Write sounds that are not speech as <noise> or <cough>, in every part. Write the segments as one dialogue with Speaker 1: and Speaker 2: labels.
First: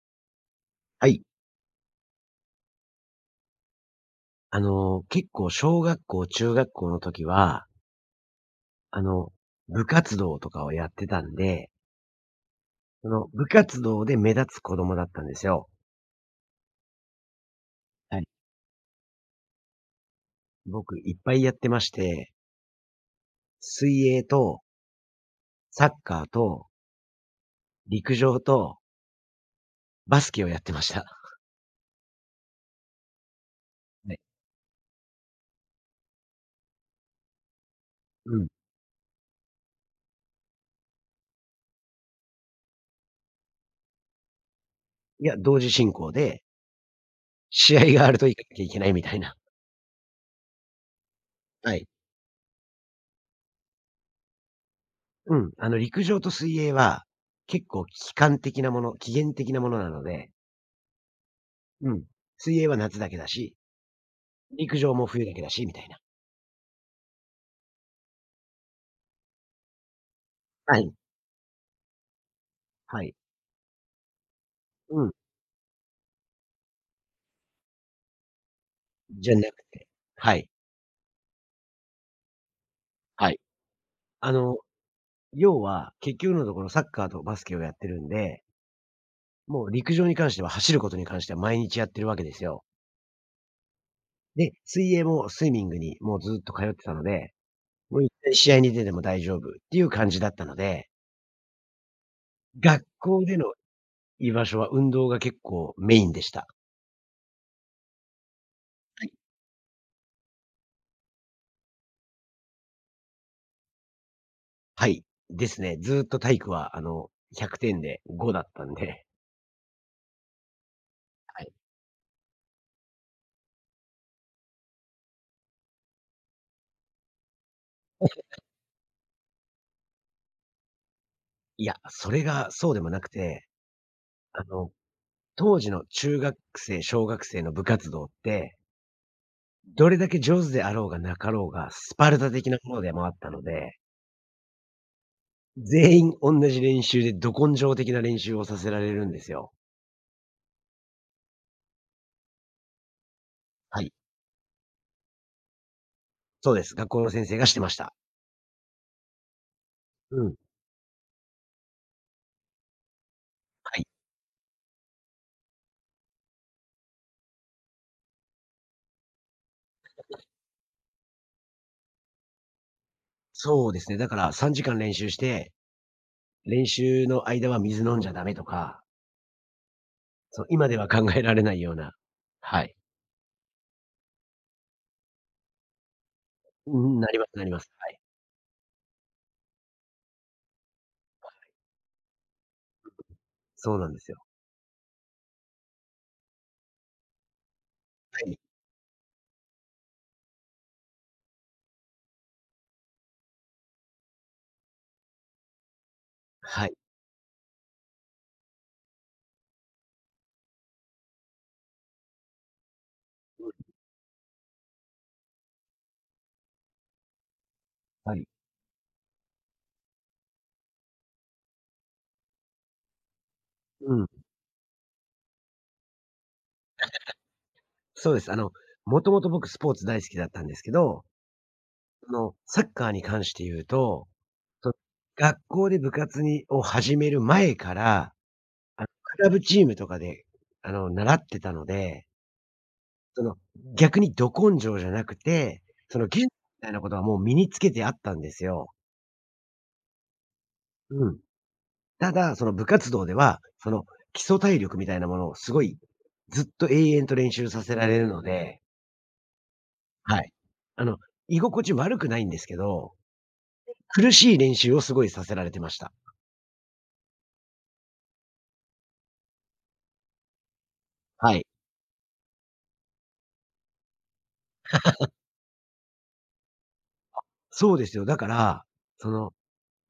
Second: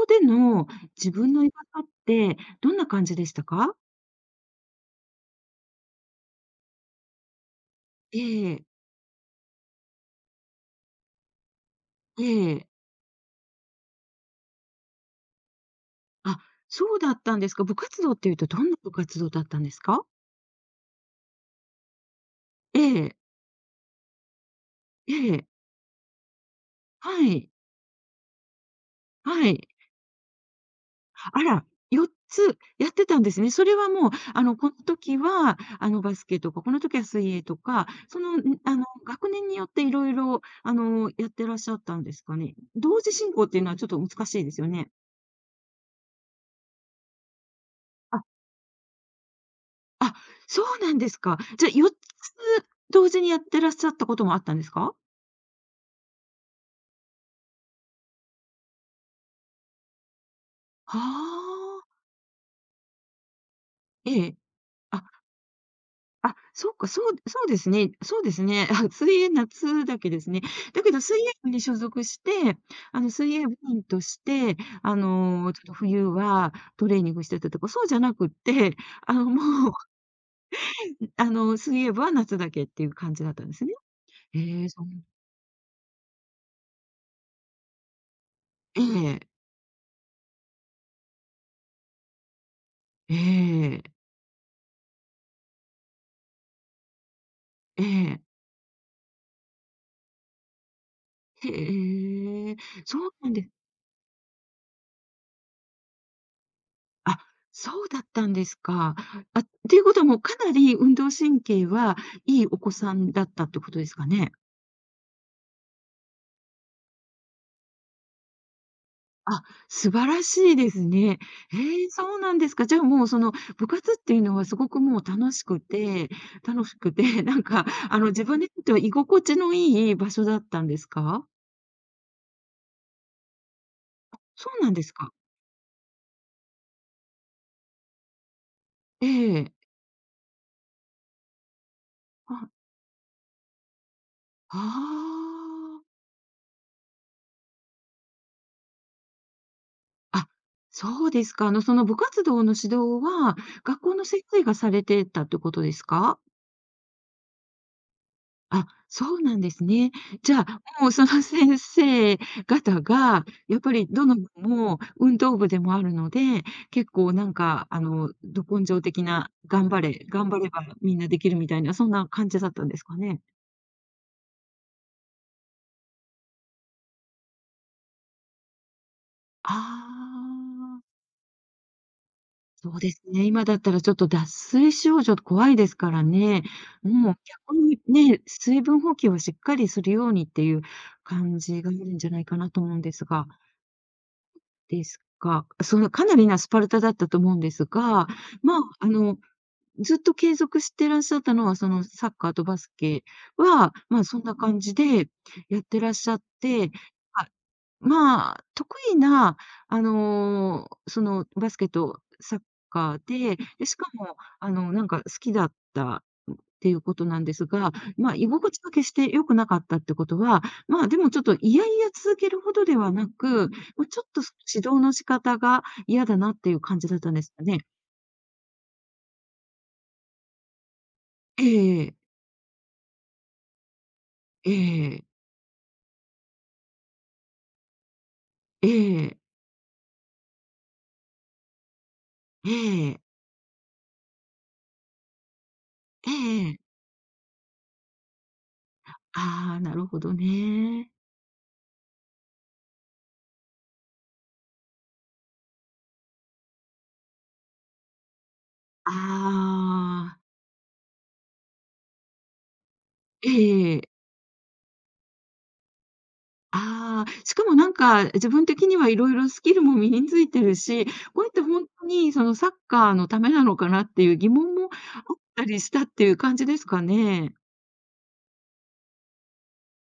Speaker 1: こでの
Speaker 2: は
Speaker 1: 自
Speaker 2: い。
Speaker 1: 分の居場所ってどんな感じでしたか？
Speaker 2: 結構小学校、中学校の時は、
Speaker 1: ええ、
Speaker 2: あの、部活動とかをやってたんで、
Speaker 1: ええ。
Speaker 2: その部活動で目立つ子供だったんですよ。
Speaker 1: あ、そうだったんですか。部活動っ
Speaker 2: はい。
Speaker 1: ていうとどんな部活動だったんですか？
Speaker 2: 僕いっぱいやってまして、
Speaker 1: ええ、
Speaker 2: 水泳と
Speaker 1: ええ。
Speaker 2: サッカーと
Speaker 1: はい、
Speaker 2: 陸上と
Speaker 1: はい。
Speaker 2: バスケをやってました。<laughs>
Speaker 1: あら、4つやってたんですね。それはもう、
Speaker 2: はい。
Speaker 1: この時は、バスケとか、この時は水泳とか、
Speaker 2: うん。
Speaker 1: 学年によっていろいろやってらっしゃったんですかね？同時進行っていうのはちょっと難しいですよね。
Speaker 2: いや、同時進行で、試合がある
Speaker 1: あ
Speaker 2: と行かなきゃいけないみたいな。
Speaker 1: あ、そうなんですか。じゃ
Speaker 2: は
Speaker 1: あ、
Speaker 2: い。
Speaker 1: 4つ同時にやってらっしゃったこともあったんですか？
Speaker 2: うん。陸上と水泳は、結構期間的なもの、期限的なものなので、
Speaker 1: はあ、
Speaker 2: うん。水泳は夏だけだし、
Speaker 1: ええ。
Speaker 2: 陸上
Speaker 1: あ、
Speaker 2: も冬だけだしみたいな。
Speaker 1: あ、そうか、そうですね、そうですね。あ、水泳夏だけですね。
Speaker 2: は
Speaker 1: だけ
Speaker 2: い、
Speaker 1: ど水泳部に所属して、
Speaker 2: はい。
Speaker 1: 水泳部員として、
Speaker 2: うん、
Speaker 1: ちょっと冬はトレーニングしてたとか、そうじゃなくって、あの、
Speaker 2: じゃなく
Speaker 1: もう、
Speaker 2: てはい。
Speaker 1: あの、水泳部は夏だけっていう感じ
Speaker 2: は
Speaker 1: だっ
Speaker 2: い。
Speaker 1: たんですね。
Speaker 2: あの、
Speaker 1: ええ、そう
Speaker 2: 要は、結局のところサッカーとバスケをやってるんで、
Speaker 1: ええ、
Speaker 2: もう陸上に関しては走ることに関しては毎日やってるわけですよ。
Speaker 1: ええ、
Speaker 2: で、水泳もスイミングにもうずっと通ってたので、
Speaker 1: え
Speaker 2: もう一
Speaker 1: え。
Speaker 2: 回試合に出ても大丈夫っていう感じだったので、
Speaker 1: へえ、
Speaker 2: 学
Speaker 1: そう
Speaker 2: 校
Speaker 1: なん
Speaker 2: で
Speaker 1: で
Speaker 2: の
Speaker 1: す
Speaker 2: 居場所は運動が結構メインでした。
Speaker 1: あ、そうだったんですか。あ、っていうことはもうかなり運動神経はいいお子さんだったってことですかね？
Speaker 2: はい。ですね。ずっと体育は100点で5だったんで。
Speaker 1: あ、素晴らしいですね。
Speaker 2: はい。
Speaker 1: へえ、そうなんですか。じゃあもうその部活っていうのはすごくもう楽しくて、自分にとっては居心地のいい場所だったんですか？
Speaker 2: いや、それがそうでもなくて、あ
Speaker 1: そうな
Speaker 2: の、
Speaker 1: んですか。
Speaker 2: 当時の中学生、小学生の部活動って、
Speaker 1: ええ。
Speaker 2: どれだけ上手であろうがなかろうが、スパルタ的な
Speaker 1: あ、
Speaker 2: ものでもあったので、
Speaker 1: ああ。
Speaker 2: 全員同じ練習でど根性的な練習をさせられるんですよ。
Speaker 1: あ、そうですか。あのその部活動の指導は、学
Speaker 2: はい。
Speaker 1: 校の先生がされてたってことですか？
Speaker 2: そうです。学校の先生がしてました。
Speaker 1: あ、そうなんですね。
Speaker 2: う
Speaker 1: じ
Speaker 2: ん。
Speaker 1: ゃあ、もうその先生方が、やっぱ
Speaker 2: はい。
Speaker 1: りどの部も運動部でもあるので、結構なんか、あの、ど根性的な、頑張れ頑張ればみんなできるみたいな、そんな感じだったんですかね？
Speaker 2: そうですね。だから3時間練習して、練習の間は水飲んじゃダメとか、
Speaker 1: あ
Speaker 2: そう、今で
Speaker 1: あ、
Speaker 2: は考えられないような、は
Speaker 1: そ
Speaker 2: い。
Speaker 1: うですね。今だったらちょっと脱水症状怖いですからね。
Speaker 2: うん、な
Speaker 1: も
Speaker 2: り
Speaker 1: う
Speaker 2: ますなり
Speaker 1: 逆
Speaker 2: ます。
Speaker 1: に
Speaker 2: はい。
Speaker 1: ね、水分補給をしっかりするようにっていう感じがあるんじゃないかなと思うんですが。
Speaker 2: そうなんですよ。
Speaker 1: ですか。そのかなりなスパルタだったと思うんですが、
Speaker 2: はい。
Speaker 1: まあ、あの、ずっと継続してらっしゃったのは、そのサッカーとバスケは、まあ、そんな感じでやってらっしゃっ
Speaker 2: は
Speaker 1: て、
Speaker 2: い。
Speaker 1: あ、得意な、そのバスケとサッカーで、で、しかも、好きだったっていうことなんですが、ま
Speaker 2: は
Speaker 1: あ、
Speaker 2: い。
Speaker 1: 居心地が決して良くなかったってことは、まあ、でもちょっと嫌々続けるほどではなく、ま、
Speaker 2: う
Speaker 1: ちょ
Speaker 2: ん。
Speaker 1: っと指導の仕方が嫌だなっていう感じだったんですかね？
Speaker 2: そうです。もともと僕スポーツ大好きだったんですけど、
Speaker 1: ええ。
Speaker 2: サッカーに関して言うと、
Speaker 1: え
Speaker 2: そ
Speaker 1: え。
Speaker 2: 学校で部活にを始める前から、
Speaker 1: ええ、
Speaker 2: クラブチームとかで、習ってたので、
Speaker 1: ええ、ええ
Speaker 2: その、逆にど根性じゃなくて、その、
Speaker 1: え
Speaker 2: 技術
Speaker 1: えええ
Speaker 2: みたいなことはもう身につけてあったんですよ。
Speaker 1: ああ、なるほどね。
Speaker 2: うん。ただ、その部活動では、その、基礎体力みたいなものをすごい、ずっと永遠と練習させられるので、
Speaker 1: あ
Speaker 2: は
Speaker 1: あ、
Speaker 2: い。あの、居心地悪くないんですけど
Speaker 1: ええ、
Speaker 2: 苦しい練習をすごいさせられてました。
Speaker 1: ああ、しかもなんか、自分的にはいろいろスキルも身についてるし、これっ
Speaker 2: は
Speaker 1: て
Speaker 2: い。
Speaker 1: ほんとにそのサッカーのためなのかなっていう疑問もあったりしたっていう感じですかね？
Speaker 2: そうですよ。だから、その、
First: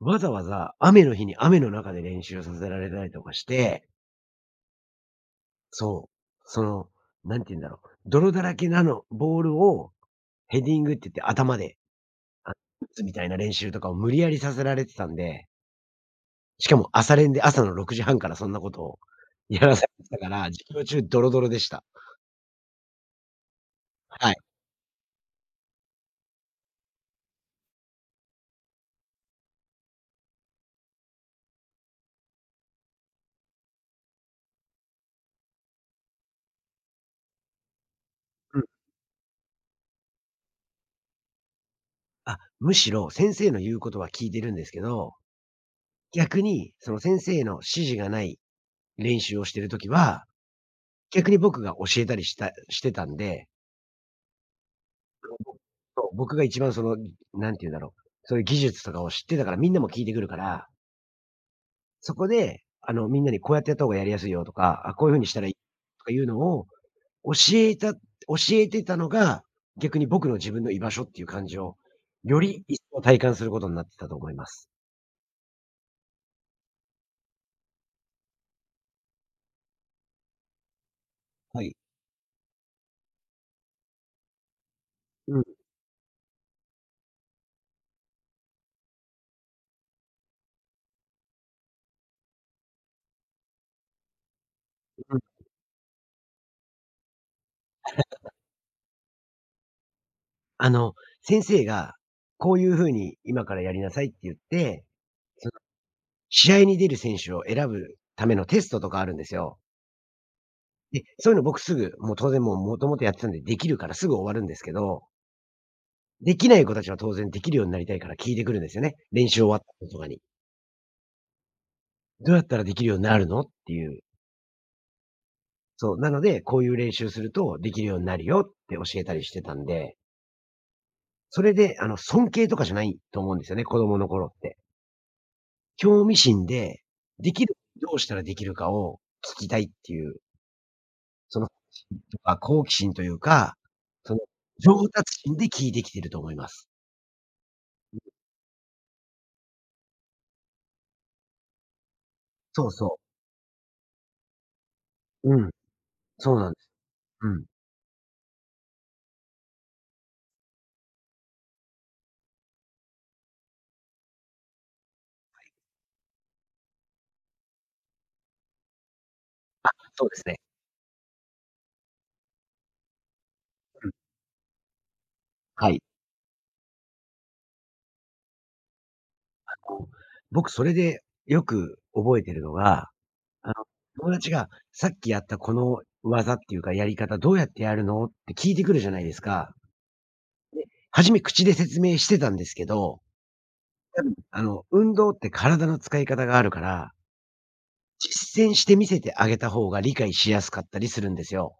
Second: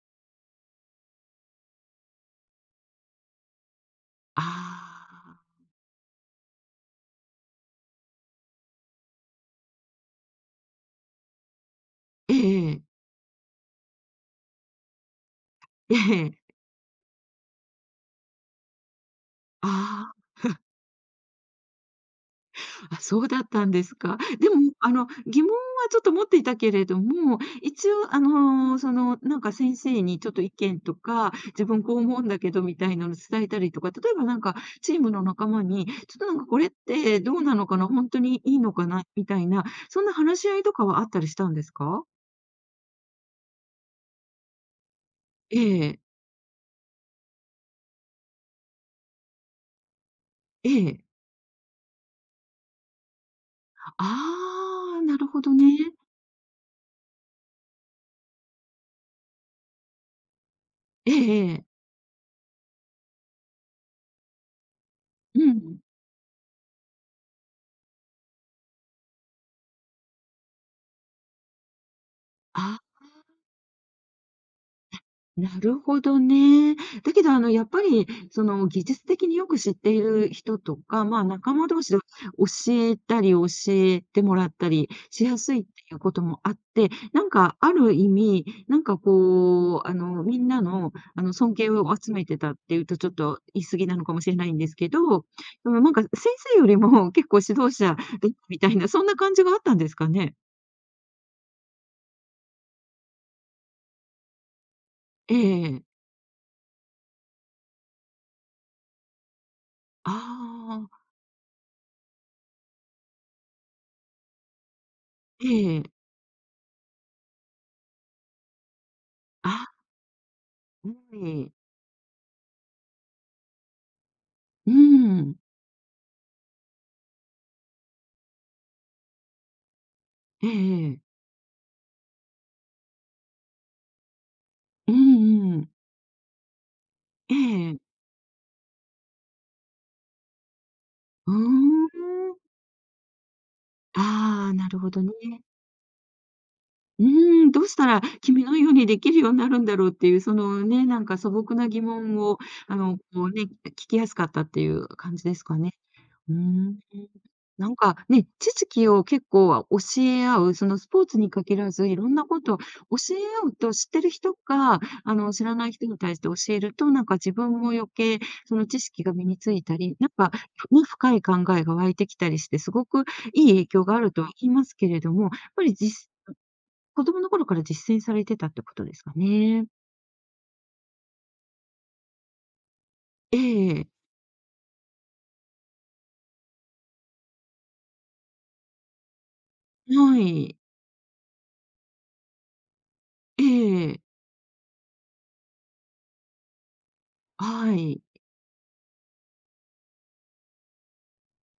Speaker 2: わざわざ雨の日に雨の中で練習させられたりとかして、
Speaker 1: ああ、
Speaker 2: そう、その、なんて言うんだろう、泥だらけなの、ボールをヘディングって言って頭で、あ
Speaker 1: ええ
Speaker 2: 打つみたいな練習とかを無理やりさせられてたんで、
Speaker 1: ええ、ええ、
Speaker 2: しかも朝練で朝の6時半からそんなことをやらされて
Speaker 1: あ
Speaker 2: た
Speaker 1: あ。
Speaker 2: から、授業中ドロドロでした。
Speaker 1: あ、そうだったんですか。
Speaker 2: はい。
Speaker 1: でも、疑問はちょっと持っていたけれども、一応、先生にちょっと意見とか、自分こう思うんだけどみたいなの伝えたりとか、例えばなんかチームの仲間に、ちょっとなんかこれってどうなのかな、本当にい
Speaker 2: う
Speaker 1: い
Speaker 2: ん。
Speaker 1: のかなみたいな、そんな話し合いとかはあったりしたんですか？
Speaker 2: あ、むしろ先生の言うことは聞いてるんですけど、
Speaker 1: ええ、
Speaker 2: 逆に、その先生の指示がない練習をしてるときは、
Speaker 1: ええ。
Speaker 2: 逆に僕が教えたりしてたんで、
Speaker 1: ああ、なるほど
Speaker 2: <unintelligible>
Speaker 1: ね。
Speaker 2: そう、僕が一番その、なんて言うんだろう、そういう技術とかを知ってたから、みんなも聞いてくるから、
Speaker 1: ええええ。
Speaker 2: そこで、みんなにこうやってやった方がやりやすいよとか、あ、こういう風にし
Speaker 1: う
Speaker 2: たらいい
Speaker 1: ん。
Speaker 2: とかいうのを教えてたのが、逆に僕の自分の居場所っていう感じを、より
Speaker 1: あ、
Speaker 2: 一層体感することになってたと思います。
Speaker 1: なるほどね。だけど、あの、やっぱり、その、技術的によく知っている人とか、まあ、仲
Speaker 2: は
Speaker 1: 間
Speaker 2: い。
Speaker 1: 同士で教えたり、教えてもらったりし
Speaker 2: う
Speaker 1: や
Speaker 2: んう
Speaker 1: すいっていうこともあって、なんか、ある意味、なんか、こう、あの、みんなの、あの、尊敬を集めてたっていうと、ちょっと言い過ぎなのかもしれないんですけ
Speaker 2: ん、
Speaker 1: ど、でもなんか、先生よりも結構指導者だったみたいな、そんな感じがあったんですかね。
Speaker 2: あの、先生が、こういう風に今からやりなさいって言って、
Speaker 1: え
Speaker 2: その、
Speaker 1: え。
Speaker 2: 試合に出る選手を選ぶためのテストとかあるんですよ。
Speaker 1: ああ、
Speaker 2: で、そういうの僕すぐ、もう当然もう元々やってたんでできるからすぐ終わるんですけど、
Speaker 1: ええ。
Speaker 2: できない子たちは当然できるようになりたいから聞いてくるんですよね。練習終わった
Speaker 1: あ、
Speaker 2: 後とかに。
Speaker 1: はい。
Speaker 2: どうやったらできるようになるのっていう。
Speaker 1: うん。
Speaker 2: そう、なので、こういう練習するとできるようになるよって教えたりしてたんで、
Speaker 1: ええええ。
Speaker 2: それで尊敬とかじゃないと思うんですよね、子供の頃って。
Speaker 1: うんうん。
Speaker 2: 興味心で、で
Speaker 1: え
Speaker 2: きる
Speaker 1: え。
Speaker 2: どうしたらできるかを聞きたいっていう、
Speaker 1: う
Speaker 2: その、
Speaker 1: ー
Speaker 2: と
Speaker 1: ん。
Speaker 2: か好奇心というか、その
Speaker 1: ああ、なる
Speaker 2: 上
Speaker 1: ほどね。
Speaker 2: 達心で聞いてきてると思います。
Speaker 1: うーん、どうしたら君のようにできるようになるんだろうっていう、そのね、なんか素朴な疑問を、
Speaker 2: そうそう。
Speaker 1: こうね、聞きやすかったっていう感じ
Speaker 2: う
Speaker 1: です
Speaker 2: ん、
Speaker 1: かね。う
Speaker 2: そ
Speaker 1: ー
Speaker 2: うなんです。
Speaker 1: ん。
Speaker 2: うん。
Speaker 1: なんかね、知識を結構教え合う、そのスポーツに限らず、いろんなことを教え合うと、知ってる人が、知らない人に対して教えると、なんか自分も余計その知識が身についたり、
Speaker 2: そ
Speaker 1: な
Speaker 2: う
Speaker 1: ん
Speaker 2: です
Speaker 1: か、
Speaker 2: ね。
Speaker 1: ね、深い考えが湧いてきたりして、すごくいい影響
Speaker 2: うん。
Speaker 1: があるとは言いますけれども、やっぱ
Speaker 2: は
Speaker 1: り
Speaker 2: い。
Speaker 1: 実子供の頃から実践されてたってことですかね。
Speaker 2: あの、僕それでよく覚えてるのが、
Speaker 1: え
Speaker 2: あの、
Speaker 1: え、
Speaker 2: 友達がさっきやったこの技っていうかやり方どうやってやるのって聞いてくるじゃないですか。
Speaker 1: はい。
Speaker 2: 初め口で説明してたんですけど、
Speaker 1: ええ、
Speaker 2: 多分運動って体の使い方があるから
Speaker 1: はい。
Speaker 2: 実践して見せてあげた方が理解しやすかったりするんですよ。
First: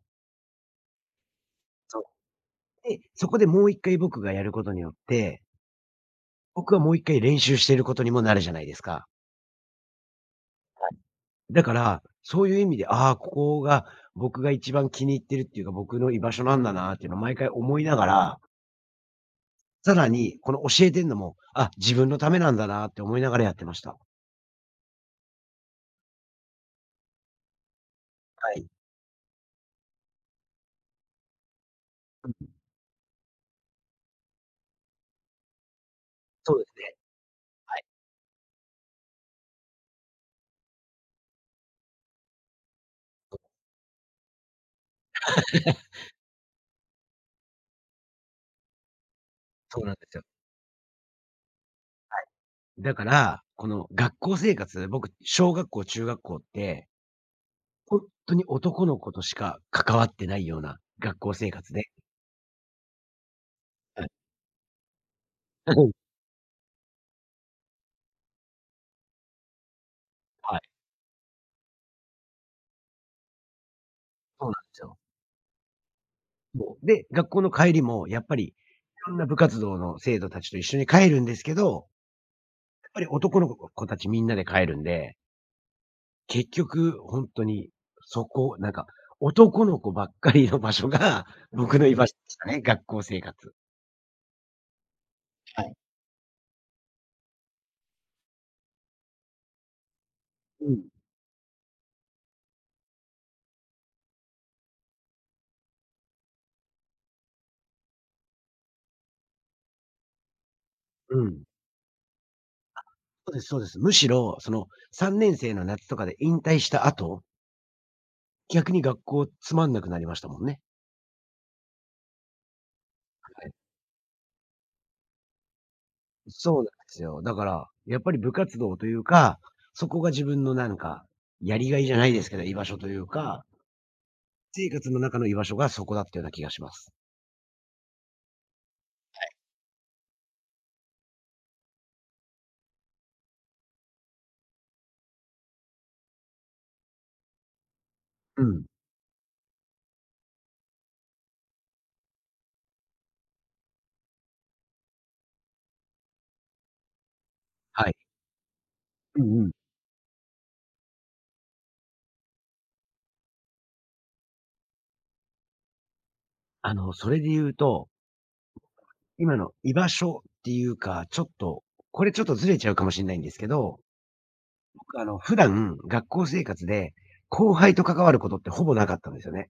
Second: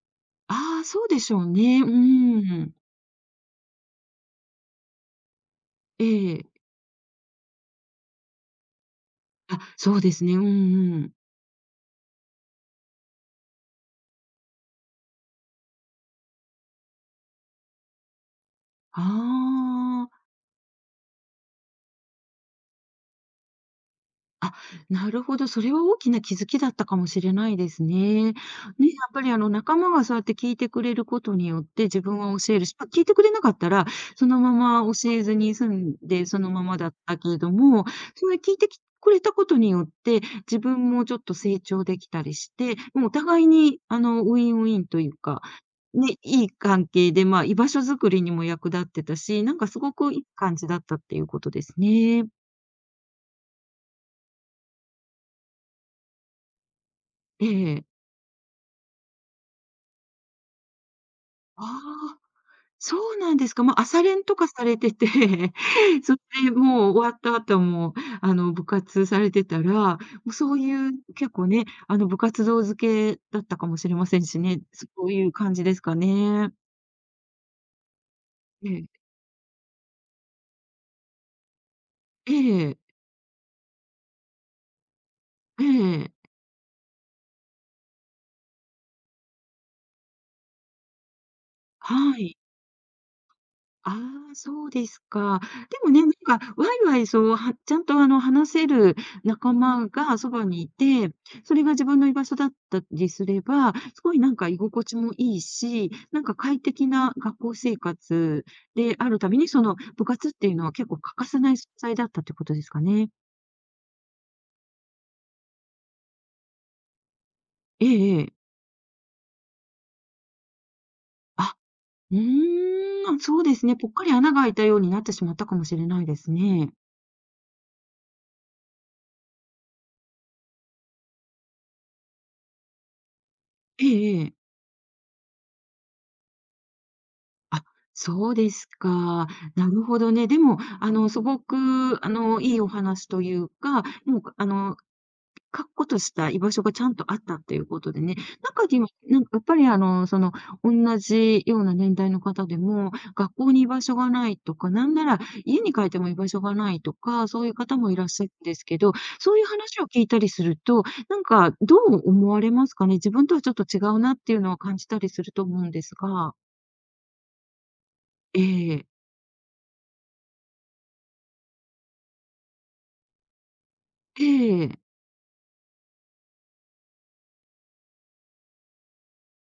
Speaker 1: ああ、そうでしょうね。う
Speaker 2: そう。
Speaker 1: ん。
Speaker 2: で、そこでもう1回僕がやることによって、
Speaker 1: ええ。
Speaker 2: 僕はもう1回練習してることにもなるじゃないですか。
Speaker 1: あ、そうですね。うんうん。
Speaker 2: だから、そういう意味で、ああ、ここが僕が一番気に入ってるっていうか、僕の居場所なんだなっていうのを毎回思いながら、
Speaker 1: あ、
Speaker 2: さら
Speaker 1: あ
Speaker 2: に、この教えてんのも、あ、自分のためなんだなって思いながらやってました。
Speaker 1: あ、なるほど、それは大きな気づきだったかもしれないですね。ね、や
Speaker 2: はい。
Speaker 1: っぱりあの仲間がそうやって聞いてくれることによって、自分
Speaker 2: うん、
Speaker 1: は教えるし、まあ、聞いてくれなかったら、そのまま教えずに済んで、その
Speaker 2: そう
Speaker 1: ま
Speaker 2: です
Speaker 1: まだ
Speaker 2: ね。
Speaker 1: ったけれど
Speaker 2: はい。
Speaker 1: も、それ聞いてきくれたことによって、自分もちょっと成長できたりして、もうお互いにウィンウィンというか、
Speaker 2: <laughs>
Speaker 1: ね、いい関係で、まあ、居場所づくりにも役立ってたし、なんかす
Speaker 2: そうな
Speaker 1: ご
Speaker 2: んで
Speaker 1: く
Speaker 2: す
Speaker 1: い
Speaker 2: よ。
Speaker 1: い感じだったっていうことです
Speaker 2: は
Speaker 1: ね。
Speaker 2: い。だから、この学校生活、僕、小学校、中学校って、
Speaker 1: ええ。
Speaker 2: ほんとに男の子としか関わってないような学校生
Speaker 1: あ
Speaker 2: 活で。
Speaker 1: あ。そうなんですか。まあ、朝
Speaker 2: はい。
Speaker 1: 練とかされてて、
Speaker 2: うん、
Speaker 1: <laughs> それでもう終わった後も、部活されてたら、もうそ
Speaker 2: は
Speaker 1: う
Speaker 2: い、
Speaker 1: いう結構ね、部活動付けだったかもしれませんし
Speaker 2: そうなん
Speaker 1: ね、
Speaker 2: です
Speaker 1: そ
Speaker 2: よ。
Speaker 1: ういう感じですかね。
Speaker 2: そう。で、学校の帰りもやっぱり、い
Speaker 1: ええ。
Speaker 2: ろんな部活動の生徒たちと一緒に帰るんですけど、
Speaker 1: ええ。
Speaker 2: やっぱり男の子たちみんなで帰るんで、
Speaker 1: ええ。
Speaker 2: 結局ほんとに、そこ、なんか、男の子ばっかりの場所が <laughs> 僕の居場所
Speaker 1: は
Speaker 2: でし
Speaker 1: い。
Speaker 2: たね、学校生活。
Speaker 1: ああ、そうですか。
Speaker 2: はい。
Speaker 1: でもね、なんかワイワイそう、はちゃんとあの話せる仲間がそばにい
Speaker 2: うん、
Speaker 1: て、それが自分の居場所だったりすれば、すごいなんか居心地もいいし、なんか快適な学校生活であるために、その部活っていうのは結構欠
Speaker 2: う
Speaker 1: かせ
Speaker 2: ん。
Speaker 1: ない存在だったってことですかね。
Speaker 2: そうですそうです。むしろ、その3年生の夏とかで引退した後、
Speaker 1: ええええ。
Speaker 2: 逆に学校つまんなくなりましたもんね。
Speaker 1: あ、うーん、そうですね。ぽっかり穴が開いたようになってしまったかもしれないです
Speaker 2: そうなん
Speaker 1: ね。
Speaker 2: ですよ。だから、やっぱり部活動というか、そこが自分のなんか、やりがいじゃないですけど、居場所というか、
Speaker 1: ええええ。
Speaker 2: 生活の中の居場所がそこだったような気がします。
Speaker 1: あ、そうですか。なるほどね。でも、あの、すごく、あの、いいお話というか、もう、あの、確固とした居場所がちゃんとあったということでね、
Speaker 2: うん。
Speaker 1: 中には、なんかやっぱり、あの、その、同じような年代の方でも、学校に居場所がないとか、なんなら家に帰っても居場所がないとか、そういう方
Speaker 2: は
Speaker 1: も
Speaker 2: い。
Speaker 1: いらっしゃるんですけど、
Speaker 2: う
Speaker 1: そう
Speaker 2: ん
Speaker 1: い
Speaker 2: う
Speaker 1: う
Speaker 2: ん。
Speaker 1: 話を聞いたりすると、なんかどう思われますかね？自分とはちょっと違うなっていうのは感じたりすると思うんですが。
Speaker 2: それで言うと、
Speaker 1: ええ。
Speaker 2: 今の居場所っていうか、ちょっと、これちょっとずれちゃうかもしれないんですけど、
Speaker 1: ええ。
Speaker 2: 僕普段、学校生活で、後輩と関わることってほぼなかったんですよね。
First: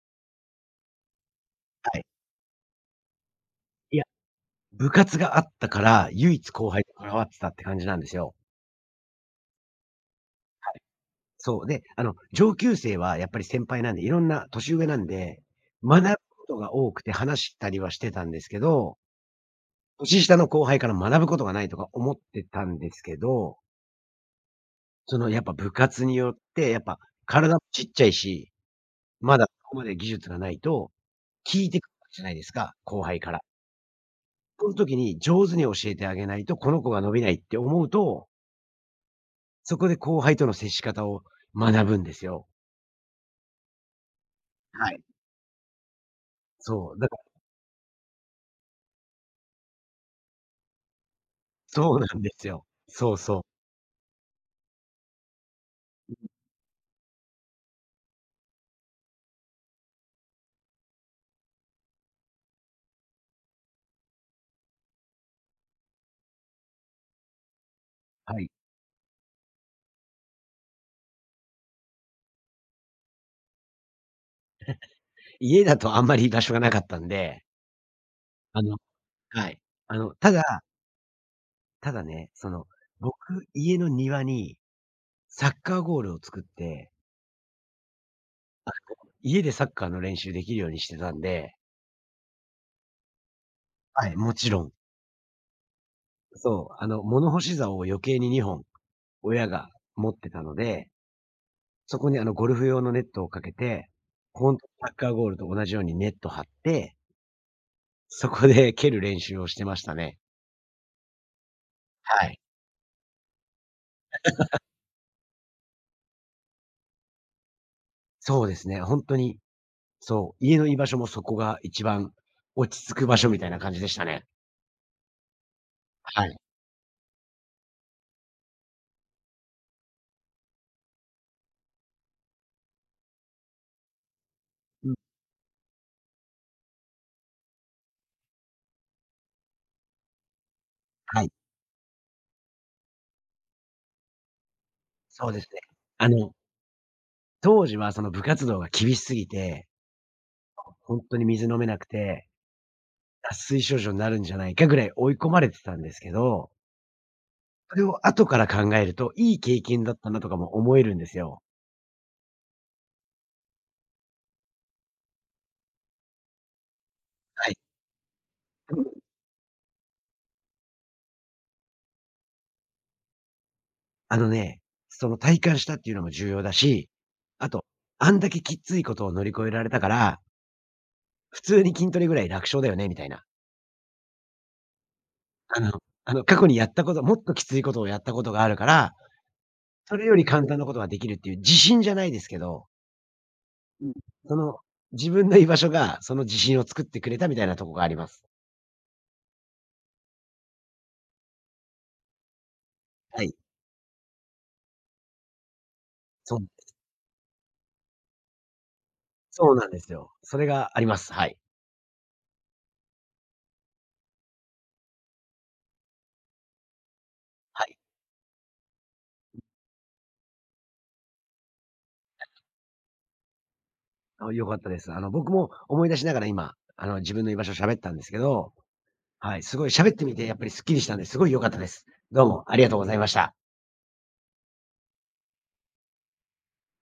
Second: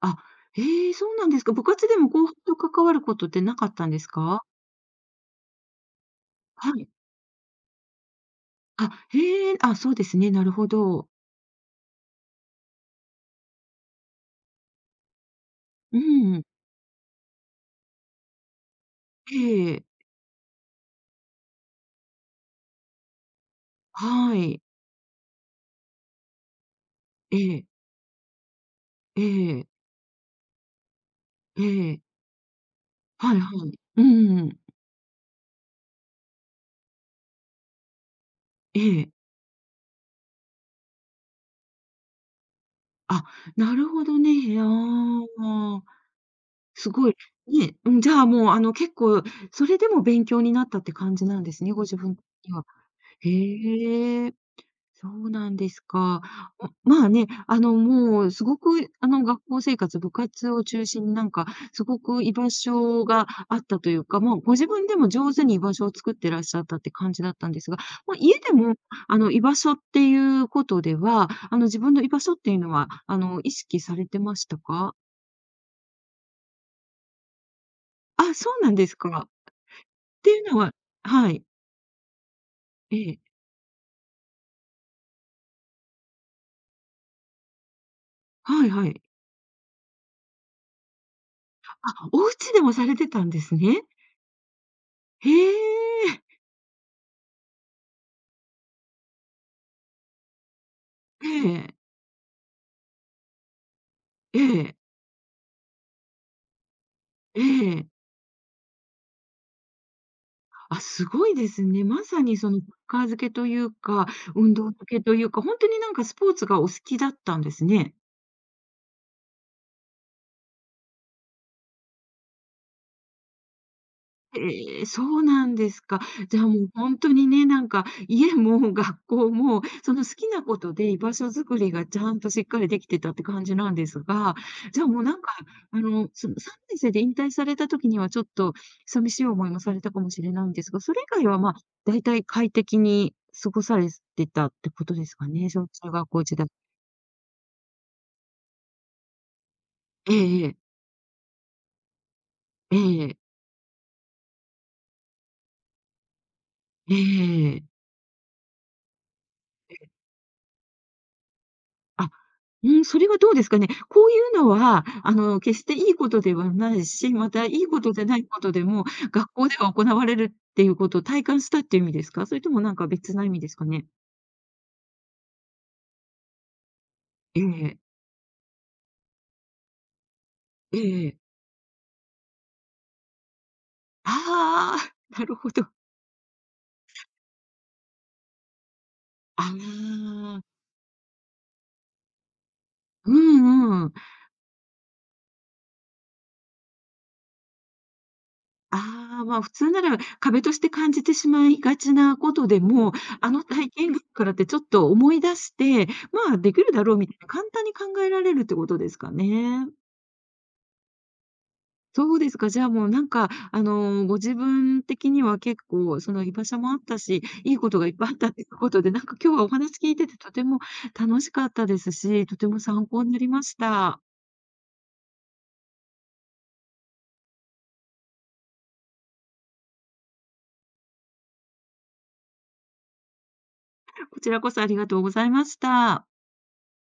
Speaker 1: あ、へえ、そうなんですか。部活で
Speaker 2: はい。
Speaker 1: も後輩と関わることってなかったん
Speaker 2: い
Speaker 1: で
Speaker 2: や、
Speaker 1: すか？
Speaker 2: 部活があったから、唯一後
Speaker 1: は
Speaker 2: 輩
Speaker 1: い。
Speaker 2: と関わってたって感じなんですよ。
Speaker 1: あ、へえ、あ、そうですね、なるほど。
Speaker 2: そう。で、上級生はやっぱり先輩なんで、いろんな年上なんで、
Speaker 1: う
Speaker 2: 学ぶ
Speaker 1: ん。
Speaker 2: ことが多くて話したりはしてたんですけど、
Speaker 1: ええ。
Speaker 2: 年下の後輩から学ぶことがないとか思ってたんですけど、
Speaker 1: はい。
Speaker 2: そのやっぱ部活によって、やっぱ
Speaker 1: え
Speaker 2: 体も
Speaker 1: え、
Speaker 2: ちっちゃいし、
Speaker 1: え
Speaker 2: まだこ
Speaker 1: え、
Speaker 2: こまで技術がないと、聞
Speaker 1: え
Speaker 2: いてくる
Speaker 1: え。
Speaker 2: じゃないですか、後輩か
Speaker 1: は
Speaker 2: ら。
Speaker 1: いはい。うん。
Speaker 2: その時に上手に教えてあげないと、この子が伸びないって思うと、
Speaker 1: ええ。
Speaker 2: そこで後輩との接し方を学ぶんですよ。
Speaker 1: あ、なるほどね。
Speaker 2: はい。
Speaker 1: ああ、す
Speaker 2: そう。だ
Speaker 1: ごい。ね、うん、じゃあ、もう、あの、結構それでも勉強になったって感じなんですね、ご
Speaker 2: そ
Speaker 1: 自
Speaker 2: うな
Speaker 1: 分
Speaker 2: んです
Speaker 1: には。
Speaker 2: よ。そうそう。
Speaker 1: へえ。そうなんですか。あまあね、あの、もうすごく、あの、学校生活、部活を中心になんか、すごく居場所があったというか、もうご自分でも上手に居場所を作ってらっしゃったって感じだったんですが、まあ、
Speaker 2: は
Speaker 1: 家
Speaker 2: い。
Speaker 1: でも、居場所っていうことでは、自分の居場所っていうのは、意識されてましたか？
Speaker 2: 家だとあんまり居場所がなかったんで、
Speaker 1: あ、そ
Speaker 2: あ
Speaker 1: うなん
Speaker 2: の
Speaker 1: ですか。っ
Speaker 2: はい。
Speaker 1: て
Speaker 2: た
Speaker 1: いうの
Speaker 2: だ、
Speaker 1: ははい。
Speaker 2: ただね、その、
Speaker 1: え
Speaker 2: 僕、
Speaker 1: え。
Speaker 2: 家の庭にサッカーゴールを作って、
Speaker 1: は
Speaker 2: あ
Speaker 1: いはい。
Speaker 2: の、家でサッカーの練習できるようにしてたんで、
Speaker 1: あ、お家でもされてたんですね。
Speaker 2: はい、もちろん。
Speaker 1: へえ。
Speaker 2: そう、物干し竿を余計に2本、親が持ってたので、
Speaker 1: ええ、
Speaker 2: そこにゴルフ用のネットをかけて、
Speaker 1: え
Speaker 2: ほんと
Speaker 1: え。
Speaker 2: サッカーゴールと同じようにネット張って、
Speaker 1: ええ。
Speaker 2: そこで蹴る練習をしてましたね。
Speaker 1: あ、すごいですね。まさ
Speaker 2: は
Speaker 1: に
Speaker 2: い。
Speaker 1: そのサッカー漬けというか、運動漬けというか、ほんとになんかスポーツがお好きだったんですね。
Speaker 2: そうですね、ほんとにそう、家の居場所もそこが一番落ち着く場所みたいな感じでしたね。
Speaker 1: ええ、そうなんですか。
Speaker 2: はい。
Speaker 1: じゃあ、もう本当にね、なんか家も学校も、その好きなことで居場所づくりがちゃんとしっかりできてたって感じなんですが、じゃあ、
Speaker 2: うん、
Speaker 1: もうなんか、あの、その3年生で引退された時にはちょっと寂しい思いもされたかもしれないんですが、それ
Speaker 2: は
Speaker 1: 以外
Speaker 2: い、
Speaker 1: は、ま、あ大体快適に過ごされてたってことですか
Speaker 2: そうです
Speaker 1: ね？
Speaker 2: ね。
Speaker 1: 小中学
Speaker 2: あ
Speaker 1: 校
Speaker 2: の、
Speaker 1: 時代
Speaker 2: 当時はその部活動が厳しすぎて、ほんとに水飲めなくて、
Speaker 1: ええ。
Speaker 2: 脱水症状になるんじゃないかぐらい追い込まれてたんですけど、
Speaker 1: ええええ。
Speaker 2: それを後から考えると、いい経
Speaker 1: え
Speaker 2: 験
Speaker 1: え。
Speaker 2: だったなとかも思えるんですよ。
Speaker 1: あ、うん、それはどうですかね。こういうのは、決していいことではないし、また
Speaker 2: は
Speaker 1: い
Speaker 2: い。
Speaker 1: いことでないことでも、学校では行われるっていうことを体感したっていう意味ですか？それともなんか別な意味ですかね？
Speaker 2: あのね、その体感したっていうのも重要だし、
Speaker 1: え
Speaker 2: あと、
Speaker 1: え、
Speaker 2: あんだけきっついことを乗り越えられたから、
Speaker 1: ええ。
Speaker 2: 普通に筋トレぐらい楽勝だよねみたいな。
Speaker 1: ああ、なるほ
Speaker 2: あ
Speaker 1: ど。
Speaker 2: の過去にやったこと、もっときついことをやったことがあるから、
Speaker 1: あ
Speaker 2: それより
Speaker 1: あ、
Speaker 2: 簡単なことができるっていう自信じゃないですけど、
Speaker 1: うんう
Speaker 2: うん。
Speaker 1: ん。
Speaker 2: その、自分の居場所が、その自信を作ってくれたみたいなとこがあります。
Speaker 1: ああ、ま、普通なら壁として感じてしまいがちなことでも、
Speaker 2: は
Speaker 1: あ
Speaker 2: い。
Speaker 1: の体験があるからってちょっと思い出して、ま
Speaker 2: そう
Speaker 1: あ、できるだろうみたいな簡単に考えられるってことですか
Speaker 2: そうな
Speaker 1: ね？
Speaker 2: んですよ。それがあります。はい。
Speaker 1: そうですか。じゃあもうなんか、ご自分的には結構その居場所もあったし、いい
Speaker 2: は
Speaker 1: こ
Speaker 2: い。
Speaker 1: とがいっぱいあったっていうことで、なんか今日はお話聞いててとても楽しかったですし、とても参考になりました。
Speaker 2: あ、良かったです。僕も思い出しながら今、自分の居場所喋ったんですけど、はい、すごい喋ってみてやっぱりすっきりしたんで、すごい良かったです。どうもありがとうございました。
Speaker 1: こちらこそありがとうございました。